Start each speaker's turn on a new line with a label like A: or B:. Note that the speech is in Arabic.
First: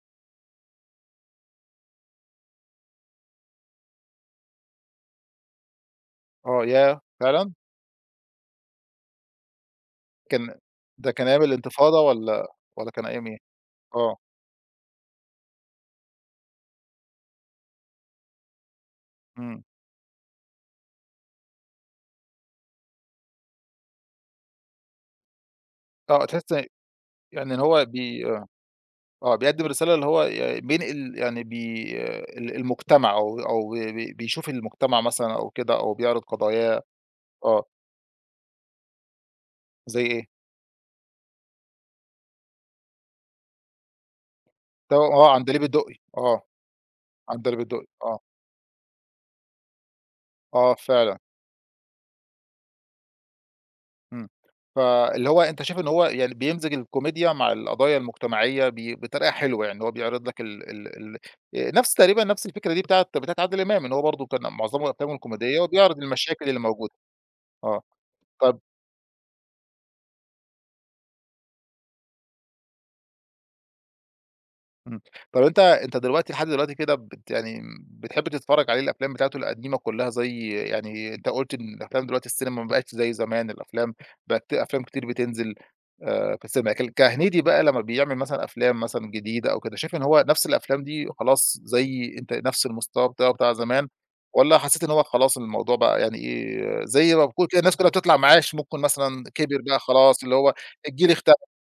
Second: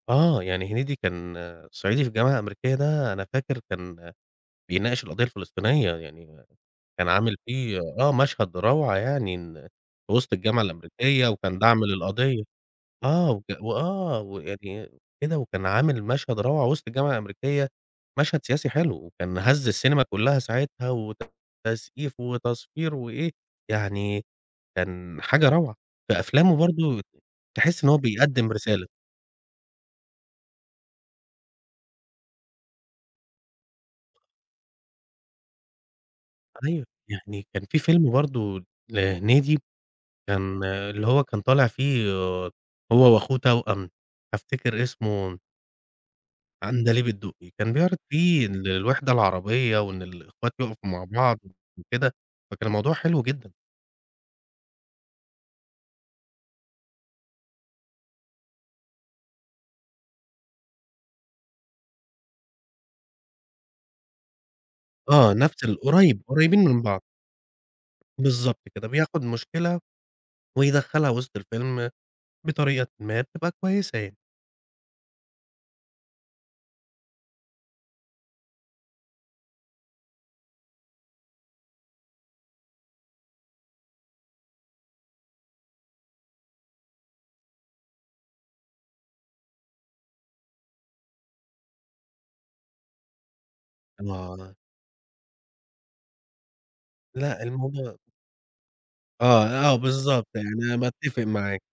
A: آه يعني هنيدي كان صعيدي في الجامعة الأمريكية ده، أنا فاكر كان بيناقش القضية الفلسطينية، يعني
B: آه ياه!
A: كان عامل
B: فعلًا؟
A: فيه آه مشهد روعة يعني، وسط
B: كان
A: الجامعة
B: ده كان
A: الأمريكية
B: أيام
A: وكان دعم
B: انتفاضة
A: للقضية،
B: والّا والّا كان أيام
A: آه،
B: إيه؟
A: وك
B: آه.
A: وآه ويعني إ كده وكان عامل مشهد روعة وسط الجامعة الأمريكية، مشهد سياسي حلو، وكان
B: إمم.
A: هز السينما كلها ساعتها وتصقيف وتصفير وإيه، يعني كان حاجة روعة.
B: آه تحس
A: فأفلامه
B: إ
A: برضو ت
B: يعني
A: تحس
B: هو
A: إن هو
B: بي آه،
A: بيقدم رسالة.
B: آه بيقدم رسالة اللي هو ي ي بينقل يعني بي ال المجتمع، أو أو بي بي بيشوف المجتمع مثلًا أو كده أو بيعرض قضاياه،
A: أيوه، يعني كان
B: آه.
A: في فيلم برضو لهنيدي
B: زي إيه؟
A: كان اللي هو كان طالع فيه آآ، هو وأخوه توأم، أفتكر
B: ت آه
A: اسمه
B: عندليب الدقي، آه،
A: عندليب الدقي،
B: عندليب
A: كان
B: الدقي،
A: بيعرض
B: آه.
A: في الوحدة العربية، وإن الأخوات
B: آه
A: يقفوا مع
B: فعلًا.
A: بعض وكده، فكان الموضوع حلو جدًا.
B: إمم فاللي هو أنت شايف إن هو يعني بيمزج الكوميديا مع القضايا المجتمعية، ب بطريقة حلوة يعني، هو بيعرض لك ال ال ال نفس تقريبًا نفس الفكرة دي بتاعة بتاعة عادل إمام، إن هو برضو كان معظمهم أفلامهم
A: آه
B: كوميدية
A: نفس ال
B: وبيعرض
A: قريب،
B: المشاكل
A: قريبين من
B: الموجودة،
A: بعض.
B: آه. طب
A: بالضبط كده بياخد مشكلة، ويدخلها وسط الفيلم بطريقةً ما، بتبقى كويسة يعني.
B: امم، طب أنت أنت دلوقتي لحد دلوقتي كده بت يعني بتحب تتفرج عليه الأفلام بتاعته القديمة كلها، زي يعني أنت قلت إن الأفلام دلوقتي السينما ما بقتش زي زمان، الأفلام بقت في أفلام كتير بتنزل، آآ، في السينما. ك كهنيدي بقى لما بيعمل مثلًا أفلام مثلًا جديدة أو كده، شايف إن هو نفس الأفلام دي خلاص زي أنت نفس المستوى بتاعه بتاع زمان؟
A: آه.
B: والّا حسيت إن هو خلاص الموضوع بقى يعني إيه، زي ما
A: لأ
B: بيكون الناس كلها
A: الموضوع
B: بتطلع معاش، ممكن مثلًا
A: آه،
B: كبِر
A: آه
B: بقى خلاص
A: بالضبط،
B: اللي هو
A: أنا
B: الجيل
A: باتفق
B: اختلف؟
A: معاك.